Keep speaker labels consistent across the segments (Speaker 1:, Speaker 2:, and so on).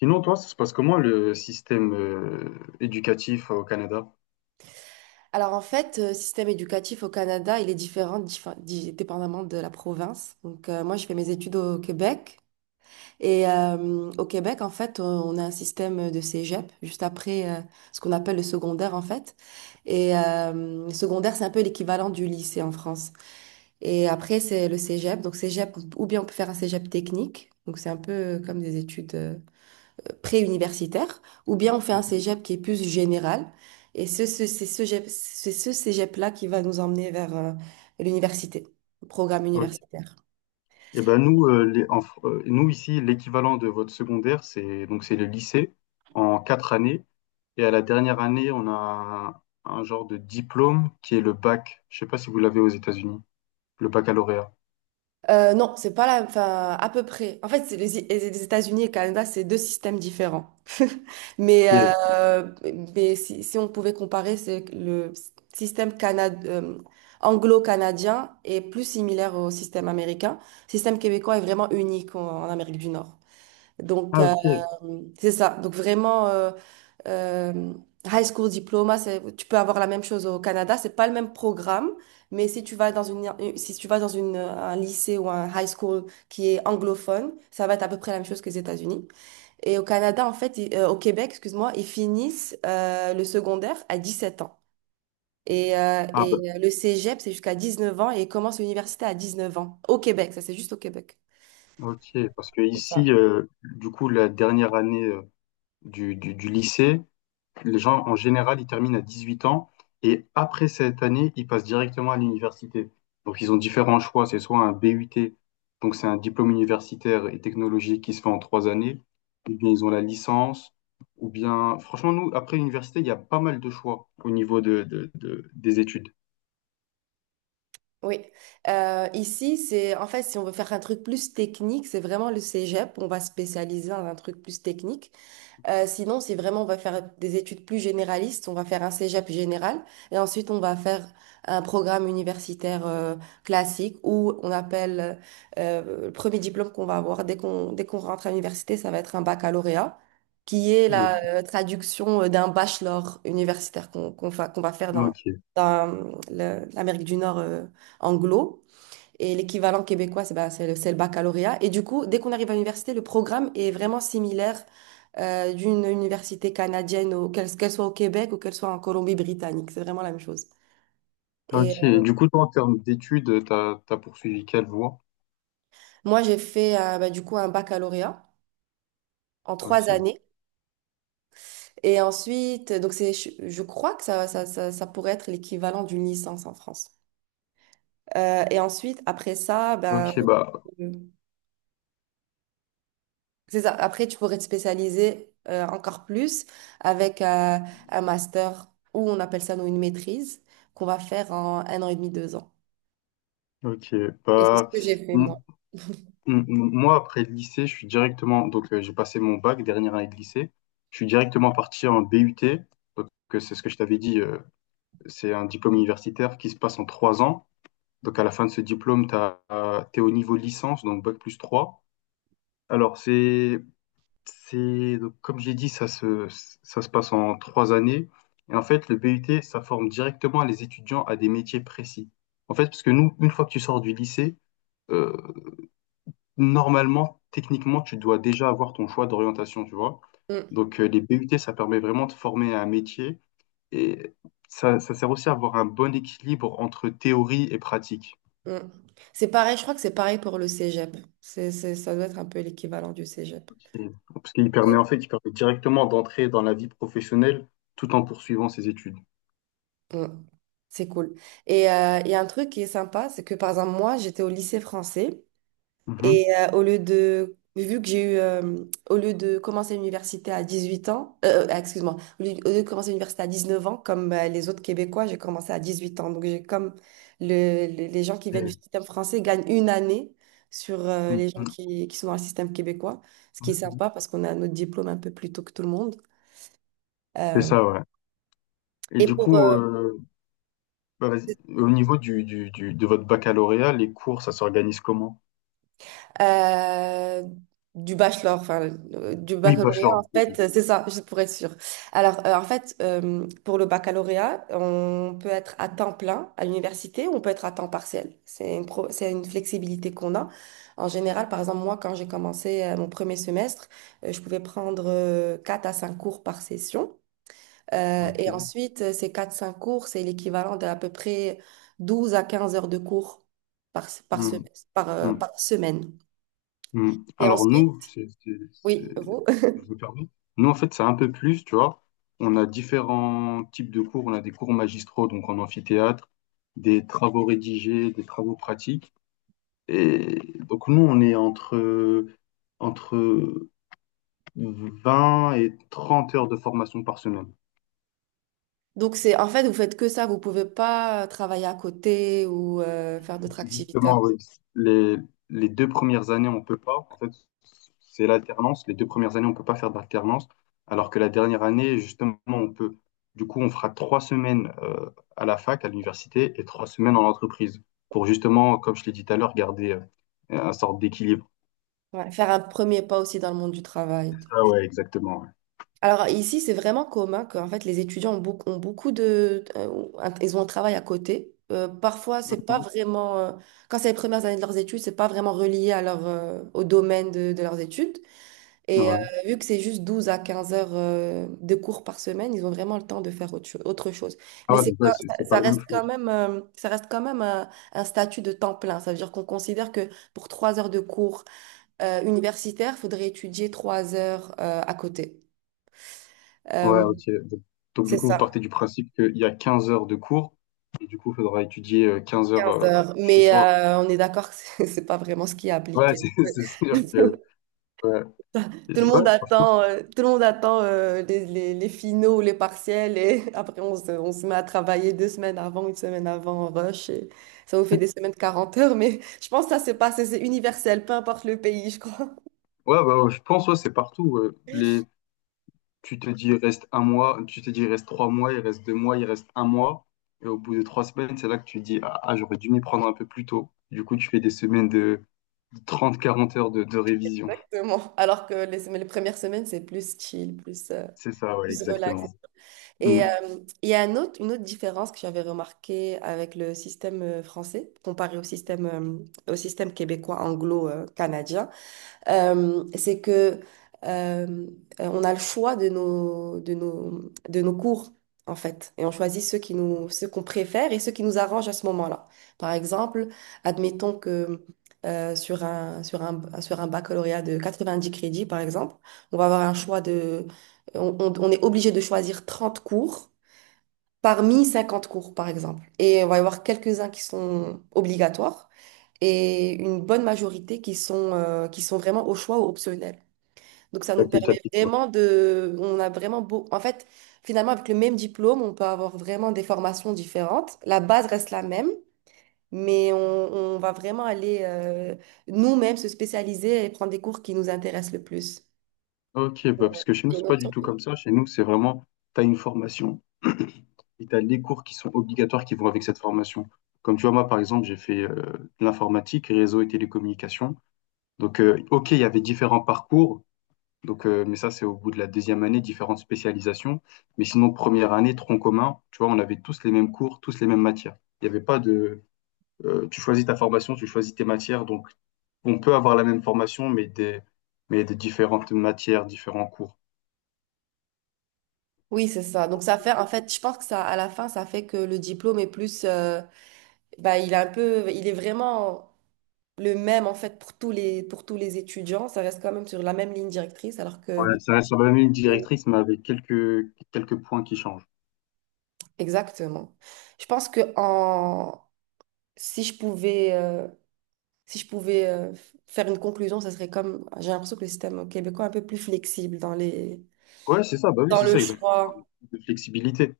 Speaker 1: Sinon, toi, ça se passe comment le système éducatif au Canada?
Speaker 2: Alors en fait, le système éducatif au Canada, il est différent dépendamment de la province. Donc, moi, je fais mes études au Québec. Et au Québec, en fait, on a un système de cégep juste après, ce qu'on appelle le secondaire, en fait. Et le secondaire, c'est un peu l'équivalent du lycée en France. Et après, c'est le cégep. Donc cégep, ou bien on peut faire un cégep technique. Donc c'est un peu comme des études, pré-universitaire, ou bien on fait un cégep qui est plus général. Et c'est ce cégep-là qui va nous emmener vers l'université, le programme
Speaker 1: Ok.
Speaker 2: universitaire.
Speaker 1: Eh ben nous, nous ici, l'équivalent de votre secondaire, c'est donc c'est le lycée en 4 années. Et à la dernière année, on a un genre de diplôme qui est le bac. Je sais pas si vous l'avez aux États-Unis, le baccalauréat.
Speaker 2: Non, c'est pas la, enfin, à peu près. En fait, c'est les États-Unis et le Canada, c'est deux systèmes différents. Mais,
Speaker 1: Ok.
Speaker 2: euh, mais si, on pouvait comparer, c'est que le système anglo-canadien est plus similaire au système américain. Le système québécois est vraiment unique en Amérique du Nord. Donc,
Speaker 1: Ah ok.
Speaker 2: c'est ça. Donc, vraiment, euh, high school diploma, tu peux avoir la même chose au Canada. C'est pas le même programme, mais si tu vas dans une, si tu vas dans une, un lycée ou un high school qui est anglophone, ça va être à peu près la même chose que les États-Unis. Et au Canada, en fait, au Québec, excuse-moi, ils finissent le secondaire à 17 ans. Et, euh,
Speaker 1: Ah
Speaker 2: et
Speaker 1: bah,
Speaker 2: le cégep, c'est jusqu'à 19 ans et ils commencent l'université à 19 ans. Au Québec, ça c'est juste au Québec.
Speaker 1: ok. Parce que
Speaker 2: C'est ça.
Speaker 1: ici, du coup, la dernière année du lycée. Les gens, en général, ils terminent à 18 ans et après cette année, ils passent directement à l'université. Donc, ils ont différents choix. C'est soit un BUT, donc c'est un diplôme universitaire et technologique qui se fait en 3 années, ou bien ils ont la licence, ou bien, franchement, nous, après l'université, il y a pas mal de choix au niveau des études.
Speaker 2: Oui. Ici, c'est, en fait, si on veut faire un truc plus technique, c'est vraiment le cégep. On va spécialiser dans un truc plus technique. Sinon, si vraiment on va faire des études plus généralistes, on va faire un cégep général et ensuite on va faire un programme universitaire classique, où on appelle le premier diplôme qu'on va avoir dès qu'on rentre à l'université, ça va être un baccalauréat, qui est
Speaker 1: Ok,
Speaker 2: la traduction d'un bachelor universitaire qu'on va faire
Speaker 1: ok,
Speaker 2: dans l'Amérique du Nord anglo. Et l'équivalent québécois, c'est, bah, c'est le baccalauréat. Et du coup, dès qu'on arrive à l'université, le programme est vraiment similaire d'une université canadienne, qu'elle soit au Québec ou qu'elle soit en Colombie-Britannique. C'est vraiment la même chose. Et
Speaker 1: ok. Et du coup, toi, en termes d'études, t'as poursuivi quelle voie?
Speaker 2: moi, j'ai fait, bah, du coup, un baccalauréat en trois
Speaker 1: Ok,
Speaker 2: années. Et ensuite, donc c'est, je crois que ça pourrait être l'équivalent d'une licence en France. Et ensuite, après ça, ben,
Speaker 1: ok, bah,
Speaker 2: c'est ça. Après, tu pourrais te spécialiser encore plus avec un master, ou on appelle ça nous une maîtrise, qu'on va faire en un an et demi, 2 ans.
Speaker 1: ok,
Speaker 2: Et c'est ce
Speaker 1: bah.
Speaker 2: que j'ai fait, moi.
Speaker 1: Moi, après le lycée, je suis directement, donc j'ai passé mon bac, dernière année de lycée, je suis directement parti en BUT, donc c'est ce que je t'avais dit, c'est un diplôme universitaire qui se passe en 3 ans. Donc à la fin de ce diplôme, t'es au niveau licence, donc bac plus 3. Alors donc, comme j'ai dit, ça se passe en 3 années. Et en fait, le BUT, ça forme directement les étudiants à des métiers précis. En fait, parce que nous, une fois que tu sors du lycée, euh, normalement, techniquement, tu dois déjà avoir ton choix d'orientation, tu vois.
Speaker 2: Mm,
Speaker 1: Donc, les BUT, ça permet vraiment de former à un métier et ça sert aussi à avoir un bon équilibre entre théorie et pratique.
Speaker 2: mm. C'est pareil, je crois que c'est pareil pour le cégep. Ça doit être un peu l'équivalent du cégep.
Speaker 1: Parce qu'il permet, en
Speaker 2: Et-
Speaker 1: fait, il permet directement d'entrer dans la vie professionnelle tout en poursuivant ses études.
Speaker 2: Mm. C'est cool. Et il y a un truc qui est sympa, c'est que, par exemple, moi, j'étais au lycée français.
Speaker 1: Mhm.
Speaker 2: Et vu que j'ai eu, au lieu de commencer l'université à 18 ans, excuse-moi, au lieu de commencer l'université à 19 ans, comme les autres Québécois, j'ai commencé à 18 ans. Donc, j'ai comme les gens qui viennent du
Speaker 1: Et-
Speaker 2: système français gagnent une année sur les gens
Speaker 1: Mhm.
Speaker 2: qui sont dans le système québécois, ce qui est sympa parce qu'on a notre diplôme un peu plus tôt que tout le monde.
Speaker 1: C'est
Speaker 2: Euh,
Speaker 1: ça, ouais. Et
Speaker 2: et
Speaker 1: du coup, bah, vas-y. Au niveau de votre baccalauréat, les cours, ça s'organise comment?
Speaker 2: euh, du bachelor, enfin, du
Speaker 1: Oui,
Speaker 2: baccalauréat,
Speaker 1: bachelor.
Speaker 2: en fait, c'est ça, juste pour être sûre. Alors, en fait, pour le baccalauréat, on peut être à temps plein à l'université ou on peut être à temps partiel. C'est une flexibilité qu'on a. En général, par exemple, moi, quand j'ai commencé, mon premier semestre, je pouvais prendre 4 à 5 cours par session. Et
Speaker 1: Ok.
Speaker 2: ensuite, ces quatre cinq cours, c'est l'équivalent d'à peu près 12 à 15 heures de cours
Speaker 1: Hmm, hmm.
Speaker 2: par semaine.
Speaker 1: Hmm.
Speaker 2: Et
Speaker 1: Alors nous,
Speaker 2: ensuite, oui, vous.
Speaker 1: je me permets. Nous, en fait, c'est un peu plus, tu vois. On a différents types de cours. On a des cours magistraux, donc en amphithéâtre, des travaux rédigés, des travaux pratiques. Et donc nous, on est entre 20 et 30 heures de formation par semaine.
Speaker 2: Donc, c'est, en fait, vous faites que ça. Vous pouvez pas travailler à côté ou faire d'autres activités à
Speaker 1: Justement,
Speaker 2: côté.
Speaker 1: oui. Les, les deux premières années, on peut pas. En fait, c'est l'alternance. Les deux premières années, on peut pas faire d'alternance. Alors que la dernière année, justement, on peut. Du coup, on fera 3 semaines à la fac, à l'université, et 3 semaines en entreprise. Pour justement, comme je l'ai dit tout à l'heure, garder un sorte d'équilibre.
Speaker 2: Ouais, faire un premier pas aussi dans le monde du travail, et tout.
Speaker 1: Ah ouais, exactement. Ouais.
Speaker 2: Alors, ici, c'est vraiment commun que, en fait, les étudiants ont beaucoup de, ils ont un travail à côté. Parfois, c'est pas
Speaker 1: Mhm.
Speaker 2: vraiment, quand c'est les premières années de leurs études, c'est pas vraiment relié à au domaine de leurs études. Et
Speaker 1: Ouais.
Speaker 2: vu que c'est juste 12 à 15 heures de cours par semaine, ils ont vraiment le temps de faire autre chose.
Speaker 1: Ah ouais, donc ouais, c'est
Speaker 2: Ça,
Speaker 1: c'est pas
Speaker 2: ça
Speaker 1: la même
Speaker 2: reste quand
Speaker 1: chose.
Speaker 2: même, un statut de temps plein. Ça veut dire qu'on considère que pour 3 heures de cours universitaires, il faudrait étudier 3 heures à côté.
Speaker 1: Ouais,
Speaker 2: Euh,
Speaker 1: ok. Donc, du
Speaker 2: c'est
Speaker 1: coup, vous
Speaker 2: ça,
Speaker 1: partez du principe qu'il y a 15 heures de cours et du coup, il faudra étudier 15 heures
Speaker 2: 15 heures.
Speaker 1: chez
Speaker 2: Mais
Speaker 1: soi.
Speaker 2: on est d'accord que c'est c'est pas vraiment ce qui est
Speaker 1: Ouais,
Speaker 2: appliqué.
Speaker 1: c'est c'est sûr que ouais. Et ouais, franchement,
Speaker 2: Tout le monde attend les finaux, les partiels. Et après on se met à travailler 2 semaines avant, une semaine avant, en rush, et ça vous fait des semaines de 40 heures, mais je pense que ça c'est pas, c'est universel, peu importe le pays, je crois.
Speaker 1: ouais, bah, ouais, je pense ouais, c'est partout. Ouais. Tu te dis il reste un mois, tu te dis il reste 3 mois, il reste 2 mois, il reste un mois. Et au bout de 3 semaines, c'est là que tu te dis ah, ah, j'aurais dû m'y prendre un peu plus tôt. Du coup, tu fais des semaines de 30-40 heures de révision.
Speaker 2: Exactement. Alors que les premières semaines, c'est plus chill, plus,
Speaker 1: C'est ça, ouais,
Speaker 2: plus relax.
Speaker 1: exactement. Mm.
Speaker 2: Et il y a une autre différence que j'avais remarquée avec le système français, comparé au au système québécois anglo-canadien. C'est que euh, on a le choix de de nos cours, en fait. Et on choisit ceux qu'on préfère et ceux qui nous arrangent à ce moment-là. Par exemple, admettons que, sur un baccalauréat de 90 crédits, par exemple, on va avoir un choix de... On est obligé de choisir 30 cours parmi 50 cours, par exemple. Et on va y avoir quelques-uns qui sont obligatoires, et une bonne majorité qui sont vraiment au choix ou optionnels. Donc ça nous permet
Speaker 1: Facultatif.
Speaker 2: vraiment de... On a vraiment beau... En fait, finalement, avec le même diplôme, on peut avoir vraiment des formations différentes. La base reste la même, mais on va vraiment aller nous-mêmes se spécialiser et prendre des cours qui nous intéressent le plus.
Speaker 1: Ok, bah,
Speaker 2: Ouais.
Speaker 1: parce que chez nous,
Speaker 2: Et
Speaker 1: c'est
Speaker 2: une
Speaker 1: pas du
Speaker 2: option.
Speaker 1: tout comme ça. Chez nous, c'est vraiment, tu as une formation et tu as les cours qui sont obligatoires qui vont avec cette formation. Comme tu vois, moi, par exemple, j'ai fait de l'informatique, réseau et télécommunications. Donc, ok, il y avait différents parcours, donc, mais ça, c'est au bout de la deuxième année, différentes spécialisations. Mais sinon, première année, tronc commun, tu vois, on avait tous les mêmes cours, tous les mêmes matières. Il n'y avait pas de. Tu choisis ta formation, tu choisis tes matières. Donc, on peut avoir la même formation, mais des différentes matières, différents cours.
Speaker 2: Oui, c'est ça. Donc ça fait, en fait, je pense que ça, à la fin, ça fait que le diplôme est plus, bah, il est vraiment le même, en fait, pour pour tous les étudiants. Ça reste quand même sur la même ligne directrice, alors que...
Speaker 1: Ouais, ça reste sur la même ligne
Speaker 2: Euh,
Speaker 1: directrice, mais avec quelques points qui changent.
Speaker 2: exactement. Je pense que si je pouvais, euh, si je pouvais faire une conclusion, ça serait comme, j'ai l'impression que le système québécois est un peu plus flexible dans
Speaker 1: Ouais, c'est ça, bah oui,
Speaker 2: dans
Speaker 1: c'est
Speaker 2: le
Speaker 1: ça, exactement.
Speaker 2: choix.
Speaker 1: De flexibilité.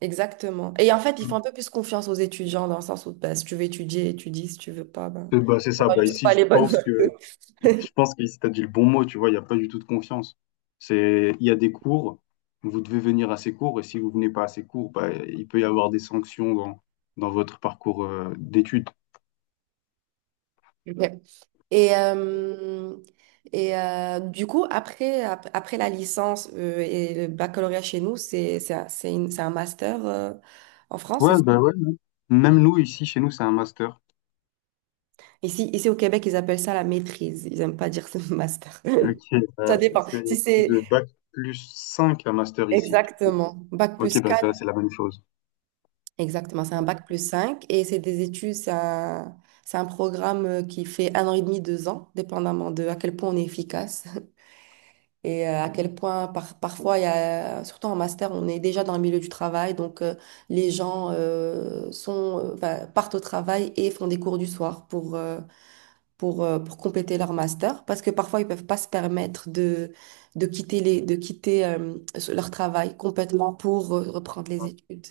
Speaker 2: Exactement. Et en fait, ils font un peu plus confiance aux étudiants, dans le sens où, bah, si tu veux étudier, étudie. Si tu veux pas, ben,
Speaker 1: Bah, c'est ça,
Speaker 2: t'auras
Speaker 1: bah
Speaker 2: juste
Speaker 1: ici,
Speaker 2: pas
Speaker 1: je
Speaker 2: les bonnes
Speaker 1: pense
Speaker 2: notes.
Speaker 1: que, je pense qu'ici, t'as dit le bon mot, tu vois, il n'y a pas du tout de confiance. Il y a des cours, vous devez venir à ces cours, et si vous venez pas à ces cours, bah, il peut y avoir des sanctions dans votre parcours d'études.
Speaker 2: Ouais. Et, euh, du coup, après, après la licence et le baccalauréat chez nous, c'est un master en France, c'est
Speaker 1: Ouais,
Speaker 2: ça.
Speaker 1: bah ouais. Ouais. Même nous, ici, chez nous, c'est un master.
Speaker 2: Ici au Québec, ils appellent ça la maîtrise. Ils n'aiment pas dire ce master.
Speaker 1: Ok,
Speaker 2: Ça dépend.
Speaker 1: c'est
Speaker 2: Si
Speaker 1: de
Speaker 2: c'est...
Speaker 1: bac plus 5 un master ici.
Speaker 2: Exactement, bac
Speaker 1: Ok,
Speaker 2: plus
Speaker 1: bah
Speaker 2: quatre.
Speaker 1: ça, c'est la même chose.
Speaker 2: Exactement, c'est un bac plus cinq, et c'est des études, c'est c'est un programme qui fait un an et demi, deux ans, dépendamment de à quel point on est efficace. Et à quel point parfois, surtout en master, on est déjà dans le milieu du travail, donc, les gens, sont, enfin, partent au travail et font des cours du soir pour, pour compléter leur master, parce que parfois, ils peuvent pas se permettre de, de quitter leur travail complètement pour reprendre les études.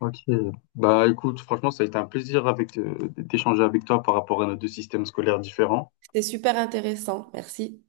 Speaker 1: Ok. Bah écoute, franchement, ça a été un plaisir avec d'échanger avec toi par rapport à nos deux systèmes scolaires différents.
Speaker 2: C'était super intéressant, merci.